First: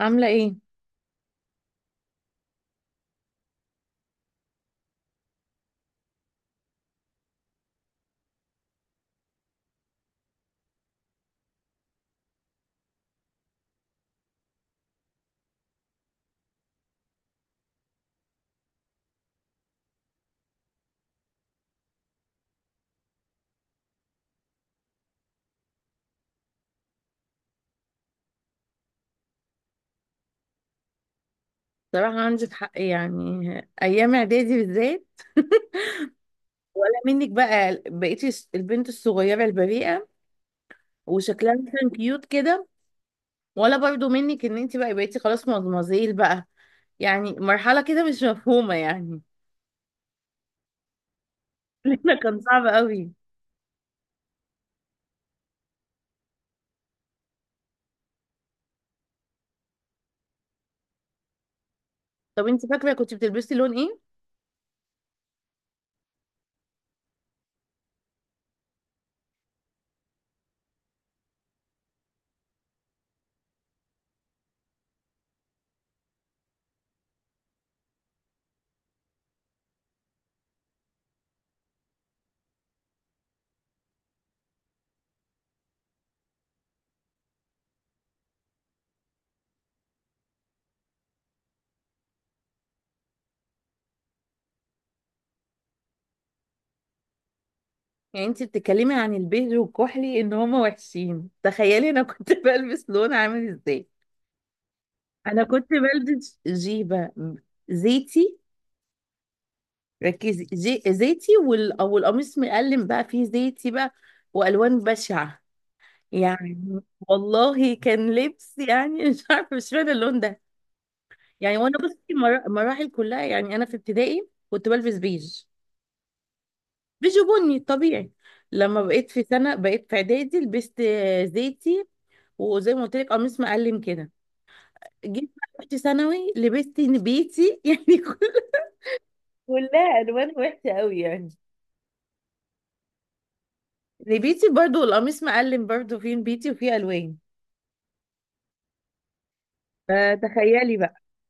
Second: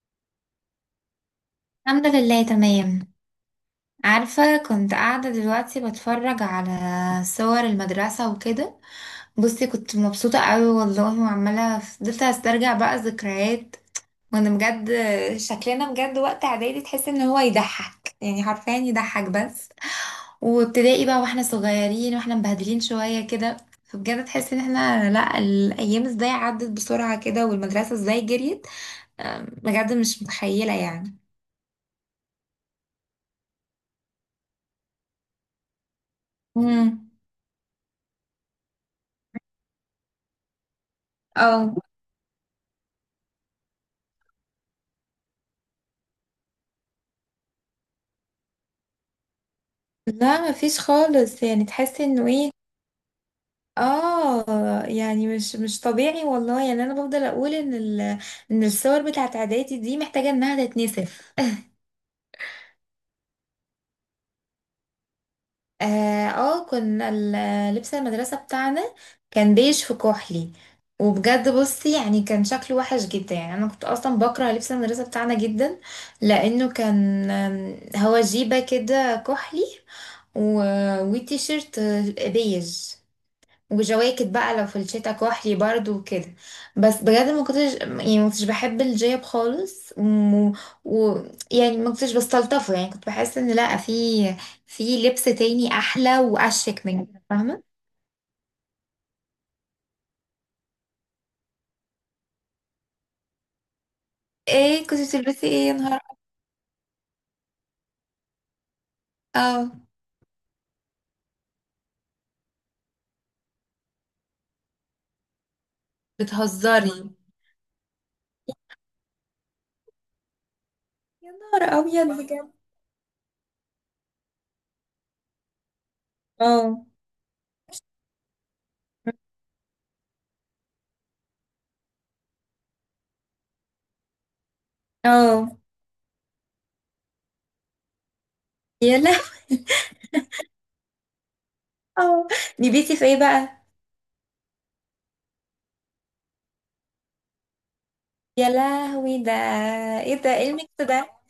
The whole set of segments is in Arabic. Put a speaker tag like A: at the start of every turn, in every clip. A: عاملة ايه؟
B: الحمد لله تمام. عارفة كنت قاعدة دلوقتي بتفرج على صور المدرسة وكده. بصي كنت مبسوطة قوي والله وعمالة فضلت استرجع بقى الذكريات وانا بجد شكلنا بجد وقت اعدادي تحس ان هو يضحك، يعني حرفيا يضحك بس. وابتدائي بقى واحنا صغيرين واحنا مبهدلين شوية كده. فبجد تحس ان احنا لا، الايام ازاي عدت بسرعة كده والمدرسة ازاي جريت. بجد مش متخيلة يعني.
A: صراحة عندك حق، يعني أيام إعدادي بالذات. ولا
B: امم.
A: منك بقى بقيتي البنت الصغيرة البريئة وشكلها
B: اه،
A: مثلا كيوت كده، ولا برضو منك إن انت بقى بقيتي خلاص مدمزيل بقى. يعني مرحلة كده مش مفهومة يعني.
B: لا مفيش خالص، يعني تحس
A: لأن
B: انه
A: كان
B: ايه.
A: صعب قوي.
B: اه يعني مش طبيعي والله. يعني انا بفضل اقول ان ان الصور بتاعت اعدادي دي محتاجه انها تتنسف.
A: طب انت فاكرة كنت بتلبسي لون ايه؟
B: اه. كنا لبس المدرسه بتاعنا كان بيج في كحلي. وبجد بصي يعني كان شكله وحش جدا. يعني انا كنت اصلا بكره لبس المدرسه بتاعنا جدا، لانه كان هو جيبه كده كحلي، و... وتيشيرت بيج، وجواكت بقى لو في الشتا كحلي برضو وكده. بس بجد ما كنتش بحب الجيب خالص، و... يعني ما كنتش بستلطفه. يعني كنت بحس ان لا، في لبس تاني احلى واشيك من كده، فاهمه.
A: يعني انت بتتكلمي عن البيج والكحلي إن هما وحشين، تخيلي أنا كنت بلبس لون عامل ازاي؟
B: ايه كنت
A: أنا
B: بتلبسي
A: كنت
B: ايه يا نهار؟
A: بلبس جيبة زيتي.
B: اه.
A: ركزي، زيتي او القميص مقلم بقى فيه زيتي بقى، والوان بشعه يعني.
B: بتهزري؟
A: والله كان لبس يعني مش عارفه، مش فاهمه اللون ده
B: يا
A: يعني. وانا
B: نهار ابيض
A: بصي،
B: بجد.
A: مراحل كلها، يعني انا في ابتدائي كنت بلبس بيج،
B: اه.
A: بيج وبني طبيعي. لما بقيت في سنه، بقيت في اعدادي لبست زيتي، وزي ما قلت لك قميص مقلم كده. جيت بقى
B: اه.
A: رحت ثانوي لبست نبيتي يعني.
B: يا لهوي.
A: كلها الوان وحشه قوي يعني.
B: اه. نبيتي في ايه بقى؟
A: نبيتي برضو، والقميص مقلم برضو فيه نبيتي وفيه الوان،
B: يا لهوي ده. ايه ده، ايه الميكس
A: فتخيلي بقى.
B: ده.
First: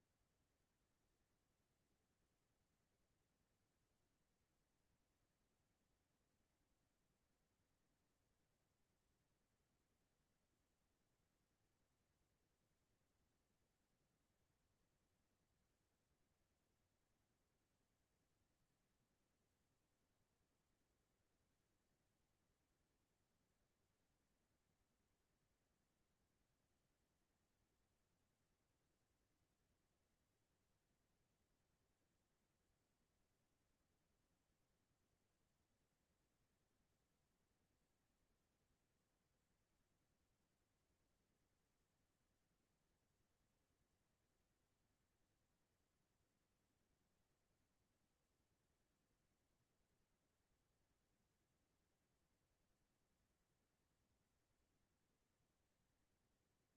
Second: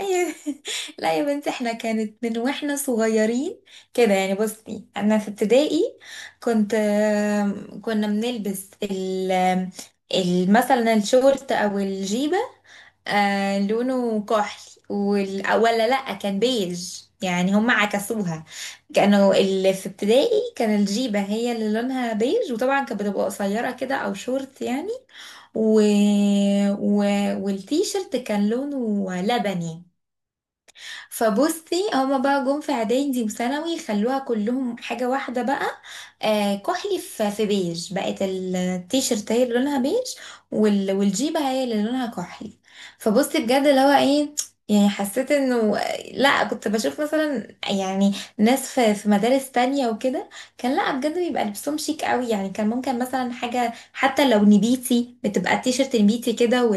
B: أيوة. لا يا بنتي احنا كانت من واحنا صغيرين كده. يعني بصي انا في ابتدائي كنت، كنا بنلبس مثلا الشورت او الجيبه، لونه كحلي ولا لا كان بيج. يعني هم عكسوها. كانوا اللي في ابتدائي كان الجيبه هي اللي لونها بيج، وطبعا كانت بتبقى قصيره كده او شورت يعني، و... و... والتيشرت كان لونه لبني. فبصي هما بقى جم في اعدادي وثانوي خلوها كلهم حاجة واحدة بقى. آه كحلي في بيج، بقت التيشيرت هي اللي لونها بيج، والجيبة هي اللي لونها كحلي. فبصي بجد اللي هو ايه، يعني حسيت انه لا، كنت بشوف مثلا يعني ناس في مدارس تانية وكده كان لا بجد بيبقى لبسهم شيك قوي. يعني كان ممكن مثلا حاجة حتى لو نبيتي بتبقى التيشيرت نبيتي كده،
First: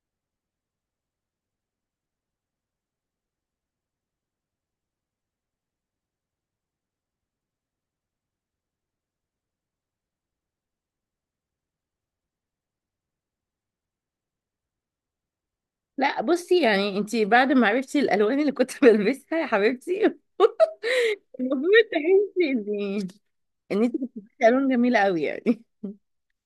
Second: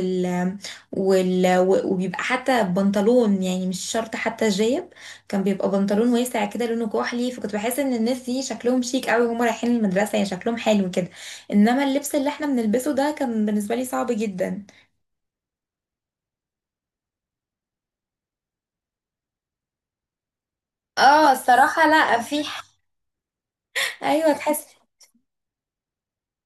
B: وبيبقى حتى بنطلون، يعني مش شرط حتى جايب كان بيبقى بنطلون واسع كده لونه كحلي. فكنت بحس ان الناس دي شكلهم شيك قوي وهم رايحين المدرسة، يعني شكلهم حلو كده. انما اللبس اللي احنا بنلبسه ده كان بالنسبة لي صعب جدا.
A: لا بصي، يعني انتي بعد ما عرفتي الالوان اللي كنت بلبسها يا حبيبتي،
B: اه
A: المفروض
B: الصراحة لا في
A: تحسي ان انتي كنت
B: ايوه
A: بتلبسي
B: تحس.
A: الوان جميله قوي يعني.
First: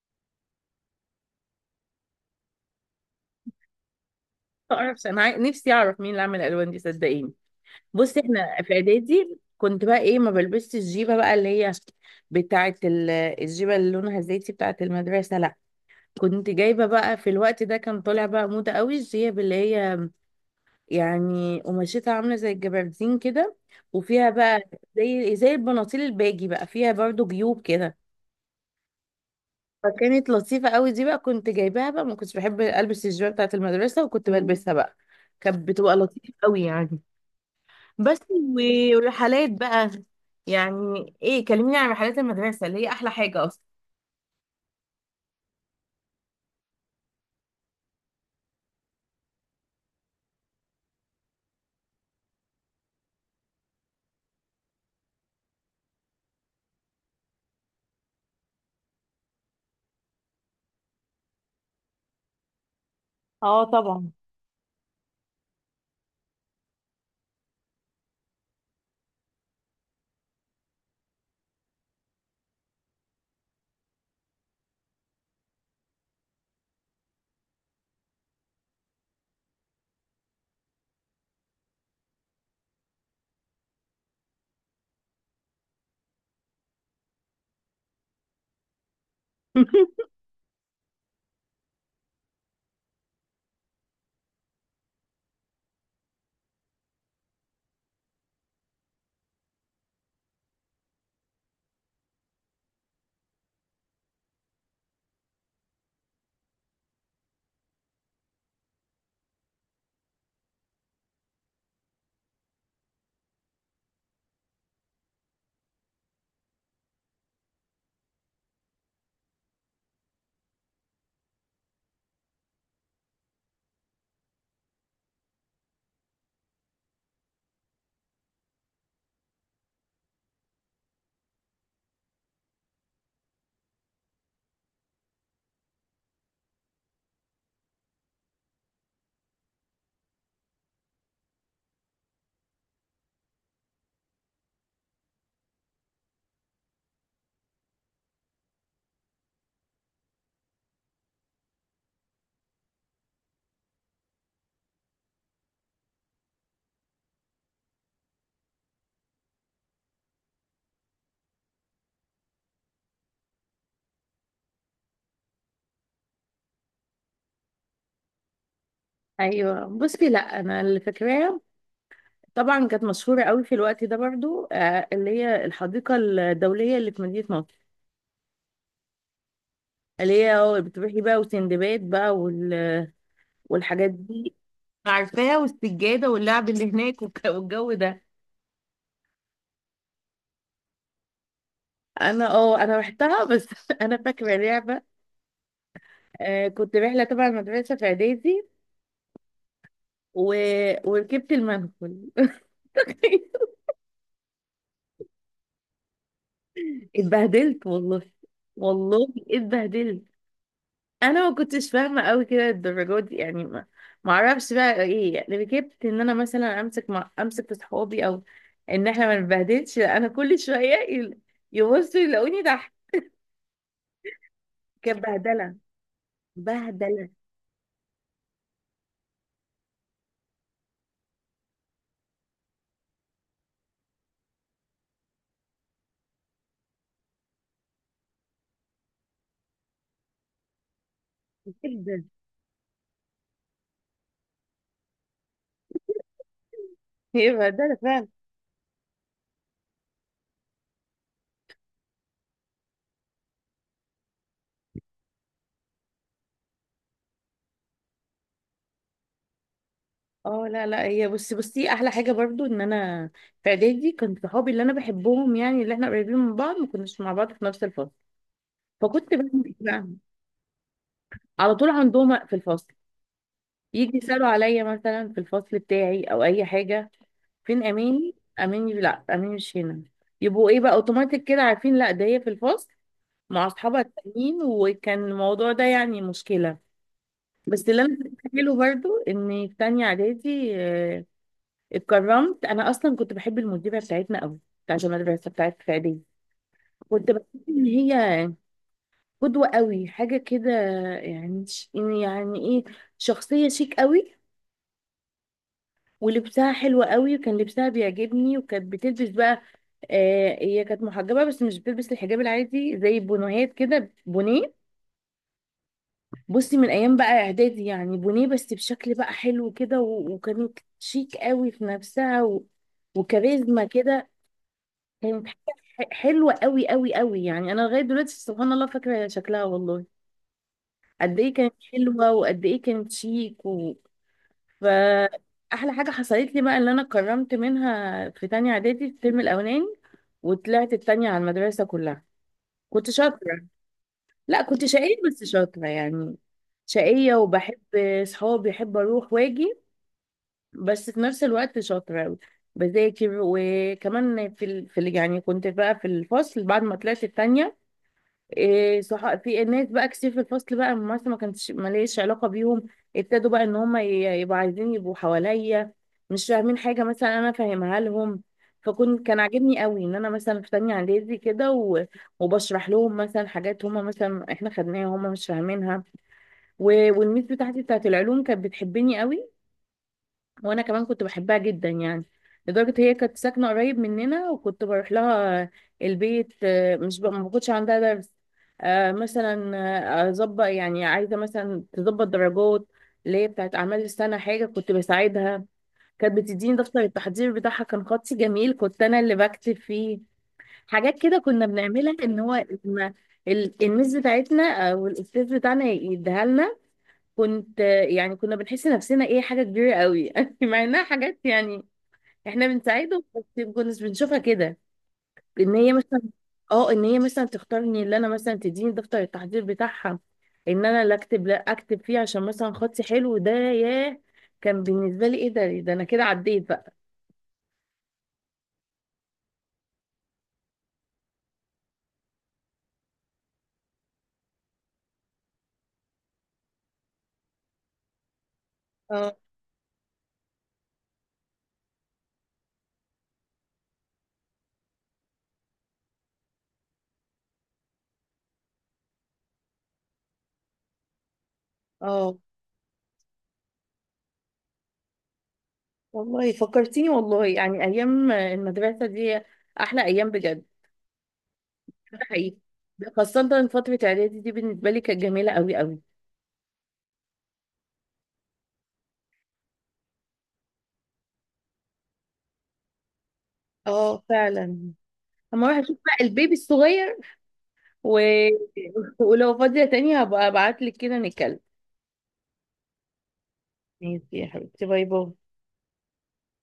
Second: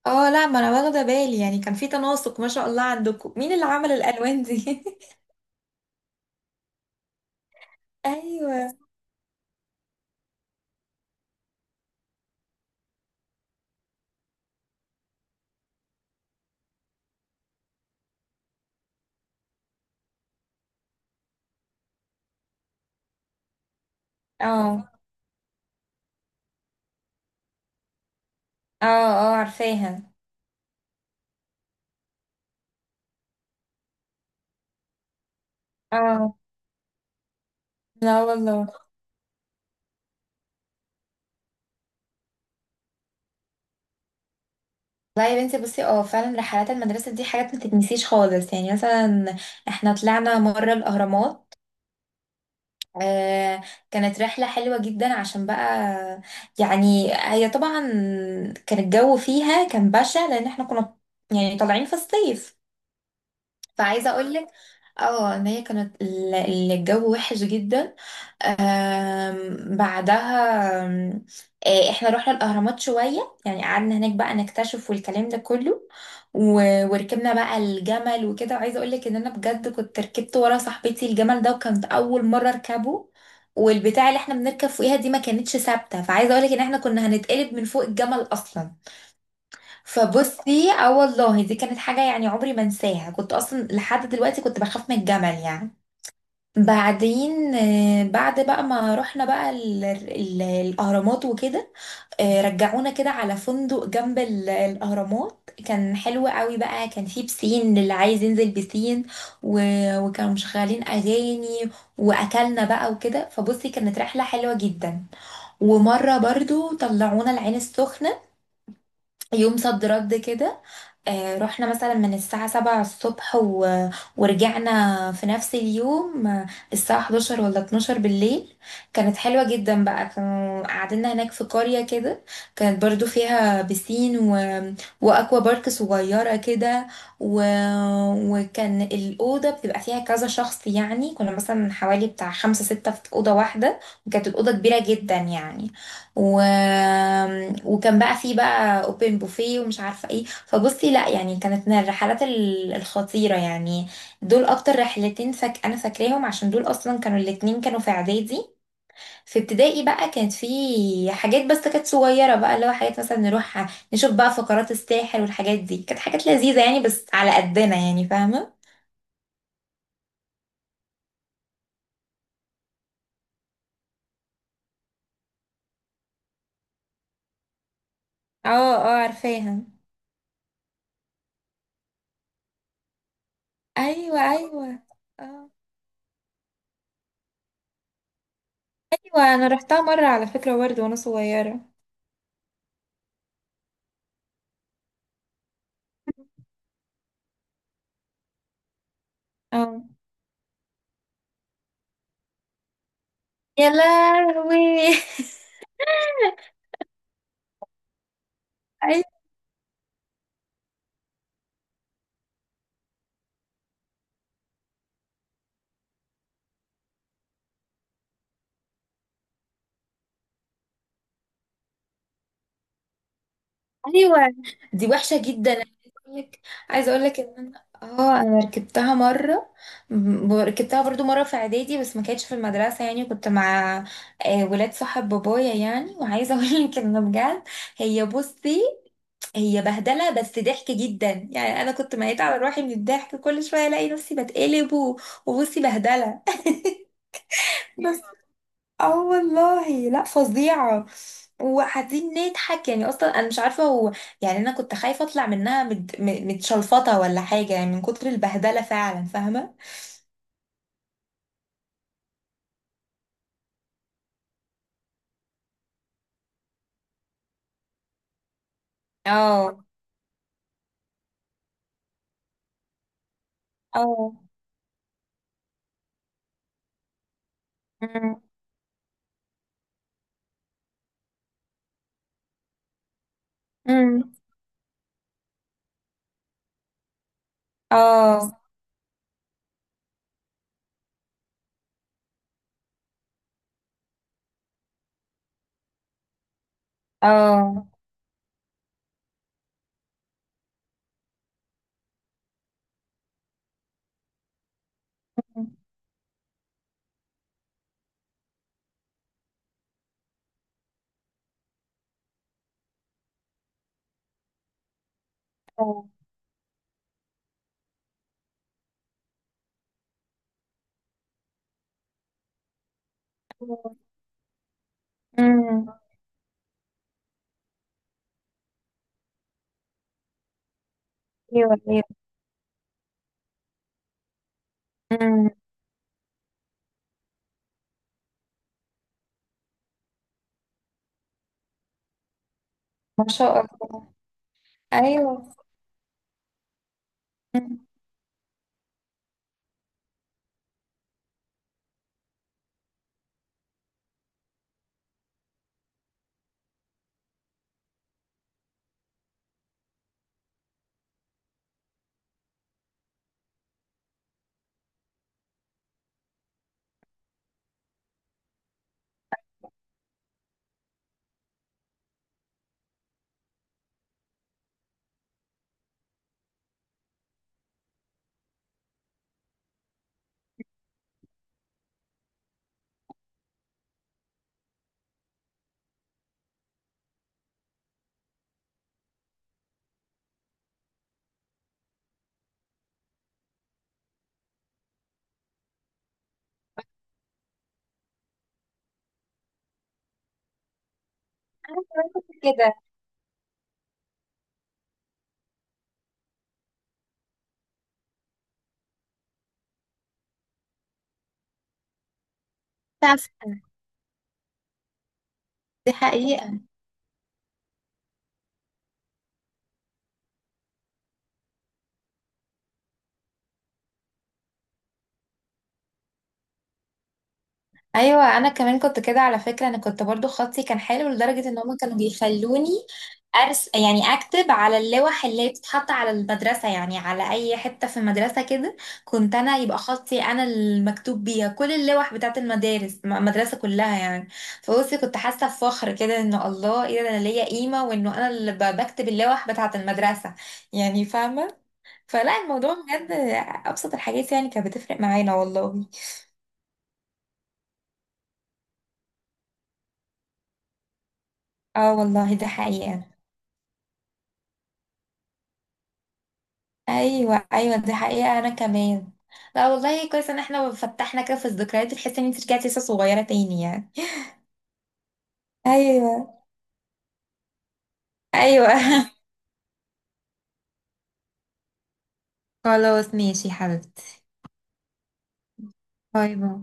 B: اه لا ما انا واخده بالي. يعني كان في تناسق ما شاء الله، عندكم مين اللي عمل الالوان
A: ما
B: دي.
A: اعرفش انا نفسي اعرف مين اللي عمل الالوان دي صدقيني. بصي احنا في
B: ايوه.
A: اعدادي كنت بقى ايه، ما بلبسش الجيبه بقى اللي هي بتاعه الجيبه اللي لونها زيتي بتاعه المدرسه، لا، كنت جايبه بقى. في الوقت ده كان طالع بقى موضه قوي الجيب اللي هي، يعني قماشتها عاملة زي الجبردين كده، وفيها بقى
B: اه.
A: زي البناطيل الباجي بقى، فيها برضو جيوب كده.
B: اه. اه عارفاها.
A: فكانت لطيفة قوي دي، بقى كنت جايباها بقى، ما كنتش بحب البس الجيبة بتاعة المدرسة وكنت بلبسها بقى، كانت بتبقى لطيفة
B: اه.
A: قوي يعني. بس
B: لا والله.
A: والرحلات بقى، يعني ايه، كلميني عن رحلات المدرسة اللي هي احلى حاجة اصلا.
B: والله يا بنتي بصي اه فعلا رحلات المدرسة دي حاجات ما تتنسيش خالص. يعني مثلا احنا طلعنا مرة الأهرامات. آه كانت رحلة حلوة جدا عشان بقى، يعني هي طبعا كان الجو فيها كان بشع، لأن احنا كنا يعني طالعين في الصيف.
A: اه
B: فعايزة
A: طبعا.
B: اه اقولك اه ان هي كانت الجو وحش جدا. آم، بعدها آم، آه، احنا رحنا الاهرامات شويه، يعني قعدنا هناك بقى نكتشف والكلام ده كله. وركبنا بقى الجمل وكده، وعايزه اقول لك ان انا بجد كنت ركبت ورا صاحبتي الجمل ده وكانت اول مره اركبه، والبتاع اللي احنا بنركب فوقيها دي ما كانتش ثابته، فعايزه اقول لك ان احنا كنا هنتقلب من فوق الجمل اصلا. فبصي اه والله دي كانت حاجه يعني عمري ما انساها، كنت اصلا لحد دلوقتي كنت بخاف من الجمل يعني. بعدين بعد بقى ما رحنا بقى ال ال الأهرامات وكده، رجعونا كده على فندق جنب الأهرامات. كان حلو قوي بقى، كان فيه بسين اللي عايز ينزل بسين، وكانوا مشغلين أغاني وأكلنا بقى وكده. فبصي كانت رحلة حلوة جدا. ومرة برضو طلعونا العين السخنة يوم صد رد كده. رحنا مثلا من الساعة 7 الصبح ورجعنا في نفس اليوم الساعة 11 ولا 12 بالليل. كانت حلوة جدا بقى، كانوا قعدنا هناك في قرية كده، كانت برضو فيها بسين وأكوا بارك صغيرة كده، و... وكان الأوضة بتبقى فيها كذا شخص. يعني كنا مثلا حوالي بتاع 5 6 في أوضة واحدة، وكانت الأوضة كبيرة جدا يعني. و... وكان بقى فيه بقى اوبن بوفيه ومش عارفه ايه. فبصي لا يعني كانت من الرحلات الخطيره يعني. دول اكتر رحلتين فك انا فاكراهم عشان دول اصلا كانوا الاتنين كانوا في اعدادي. في ابتدائي بقى كانت في حاجات بس كانت صغيره بقى، اللي هو حاجات مثلا نروح نشوف بقى فقرات الساحر والحاجات دي، كانت حاجات لذيذه يعني بس على قدنا، يعني فاهمه.
A: ايوه بصي، لا انا اللي فاكراها، طبعا كانت مشهورة قوي في الوقت ده برضو، آه، اللي هي الحديقة الدولية اللي في مدينة نصر.
B: اه. اه عارفاها.
A: اللي هي اه بتروحي بقى وسندباد بقى والحاجات
B: ايوه
A: دي.
B: ايوه.
A: عارفاها،
B: اه.
A: والسجادة واللعب اللي هناك والجو ده.
B: ايوه انا رحتها مره على فكره برضه وانا صغيره.
A: انا اه انا رحتها بس، انا فاكرة لعبة. آه كنت رحلة تبع المدرسة في اعدادي
B: اه.
A: و... وركبت المنقل.
B: يا لهوي.
A: اتبهدلت والله،
B: أي-
A: والله اتبهدلت. انا ما كنتش فاهمه قوي كده الدرجات دي، يعني ما اعرفش بقى ايه، يعني ركبت ان انا مثلا امسك، مع امسك في صحابي، او ان احنا ما نبهدلش، لا، انا كل شويه يبصوا يلاقوني تحت.
B: ايوه دي
A: كانت
B: وحشه جدا.
A: بهدله،
B: انا عايزه اقول لك، عايزه اقول
A: بهدله
B: لك ان انا اه انا ركبتها مره، ركبتها برضو مره في اعدادي بس ما كانتش في المدرسه، يعني كنت مع ولاد صاحب بابايا يعني. وعايزه اقول لك ان بجد هي بصي هي بهدله بس ضحك جدا. يعني انا كنت
A: جدا.
B: ميت على روحي من الضحك، كل شويه الاقي نفسي بتقلب وبصي بهدله.
A: هي بهدله فعلا.
B: اه والله لا فظيعة. وقاعدين نضحك، يعني اصلا انا مش عارفة هو، يعني انا كنت خايفة اطلع منها متشلفطة ولا حاجة يعني من كتر البهدلة، فعلا فاهمة.
A: اه لا لا هي بصي احلى حاجه برضو ان انا في اعدادي كنت صحابي اللي انا بحبهم، يعني اللي احنا قريبين من بعض ما كناش مع بعض في نفس الفصل، فكنت بعمل إيه
B: اه.
A: بقى، على طول عندهم في الفصل، يجي
B: اه.
A: يسالوا عليا مثلا في الفصل بتاعي او اي حاجه، فين اماني،
B: أمم.
A: اماني، لا اماني مش هنا، يبقوا ايه بقى اوتوماتيك كده عارفين لا ده هي في الفصل مع اصحابها
B: أمم.
A: التانيين. وكان الموضوع ده يعني مشكله. بس اللي انا
B: اه.
A: فاكره برضو ان في تانية اعدادي، اتكرمت. انا اصلا كنت بحب المديره بتاعتنا قوي، بتاعت المدرسه بتاعت في اعدادي، كنت بحس ان
B: اه.
A: هي قدوه قوي، حاجه كده، يعني يعني ايه، شخصيه شيك قوي،
B: أمم.
A: ولبسها حلو قوي وكان لبسها بيعجبني، وكانت بتلبس بقى، آه هي كانت محجبة بس مش بتلبس الحجاب العادي زي البنوهات كده، بونيه.
B: اه.
A: بصي من ايام بقى اعدادي يعني، بونيه بس بشكل بقى حلو كده، وكانت شيك قوي في نفسها وكاريزما كده. كانت حاجة
B: أمم.
A: حلوة قوي قوي قوي، يعني انا لغاية دلوقتي سبحان الله فاكرة شكلها والله، قد ايه كانت
B: ايوه ايوه.
A: حلوة وقد ايه كانت شيك
B: أمم.
A: فأحلى حاجة حصلت لي بقى اللي أنا اتكرمت منها في تانية إعدادي الترم الأولاني، وطلعت التانية على المدرسة كلها. كنت
B: ما شاء
A: شاطرة،
B: الله.
A: لا كنت شقية بس
B: ايوه.
A: شاطرة يعني، شقية
B: أمم.
A: وبحب صحابي، بحب أروح وأجي، بس في نفس الوقت شاطرة بذاكر. وكمان في يعني كنت بقى في الفصل بعد ما طلعت التانية، إيه صح، في ناس بقى كتير في الفصل بقى مثلا ما كانتش ماليش علاقة بيهم، ابتدوا بقى ان هم يبقوا عايزين يبقوا حواليا، مش فاهمين حاجة مثلا انا فاهمها لهم، فكنت كان عاجبني قوي ان انا مثلا في تانية اعدادي كده، وبشرح لهم مثلا حاجات هم مثلا احنا خدناها هم مش فاهمينها. والميس بتاعتي بتاعت العلوم كانت بتحبني قوي، وانا كمان كنت بحبها جدا يعني، لدرجة هي كانت ساكنة قريب مننا وكنت بروح لها البيت، مش ما كنتش عندها درس، آه، مثلا آه، اظبط، يعني عايزة مثلا تظبط درجات اللي هي بتاعت اعمال السنة، حاجة كنت بساعدها. كانت بتديني دفتر التحضير بتاعها، كان خطي جميل كنت انا اللي بكتب فيه. حاجات كده كنا
B: انا كمان
A: بنعملها ان
B: كنت
A: هو
B: كده.
A: إن الميس بتاعتنا او الاستاذ بتاعنا يديها لنا، كنت يعني كنا بنحس نفسنا ايه، حاجة كبيرة قوي يعني، مع انها حاجات يعني احنا
B: فعلا،
A: بنساعدهم، بس ما كناش بنشوفها كده، ان هي
B: دي
A: مثلا،
B: حقيقة.
A: اه ان هي مثلا تختارني، اللي انا مثلا تديني دفتر التحضير بتاعها، ان انا اللي اكتب لا اكتب فيه عشان مثلا خطي حلو، ده ياه، كان بالنسبة لي ايه ده، إيه ده، انا كده عديت بقى.
B: ايوه انا كمان كنت كده على فكره. انا كنت برضو خطي كان حلو لدرجه ان هم كانوا بيخلوني ارس، يعني اكتب على اللوح اللي بتتحط على المدرسه، يعني على اي حته في المدرسه كده كنت
A: اه.
B: انا يبقى خطي انا المكتوب بيها كل اللوح بتاعت المدارس المدرسه كلها يعني. فبصي كنت حاسه بفخر كده انه الله ايه ده انا ليا قيمه، وانه انا اللي بكتب اللوح بتاعت المدرسه يعني، فاهمه.
A: اه
B: فلا الموضوع بجد ابسط الحاجات يعني كانت بتفرق معانا والله.
A: والله فكرتيني، والله يعني ايام المدرسة دي احلى ايام بجد.
B: اه
A: ده
B: والله ده
A: حقيقي،
B: حقيقه.
A: خاصة فترة اعدادي دي بالنسبة لي كانت جميلة قوي قوي.
B: ايوه ايوه دي حقيقه انا كمان. لا والله كويس ان احنا فتحنا كده في الذكريات، تحس ان انت رجعتي لسه صغيره تاني يعني.
A: اه فعلا. اما اروح اشوف بقى
B: ايوه.
A: البيبي الصغير و...
B: ايوه.
A: ولو فاضية تاني هبقى ابعتلك كده نتكلم.
B: خلاص ماشي يا
A: ماشي
B: حبيبتي.
A: يا حبيبتي، باي باي.
B: باي باي.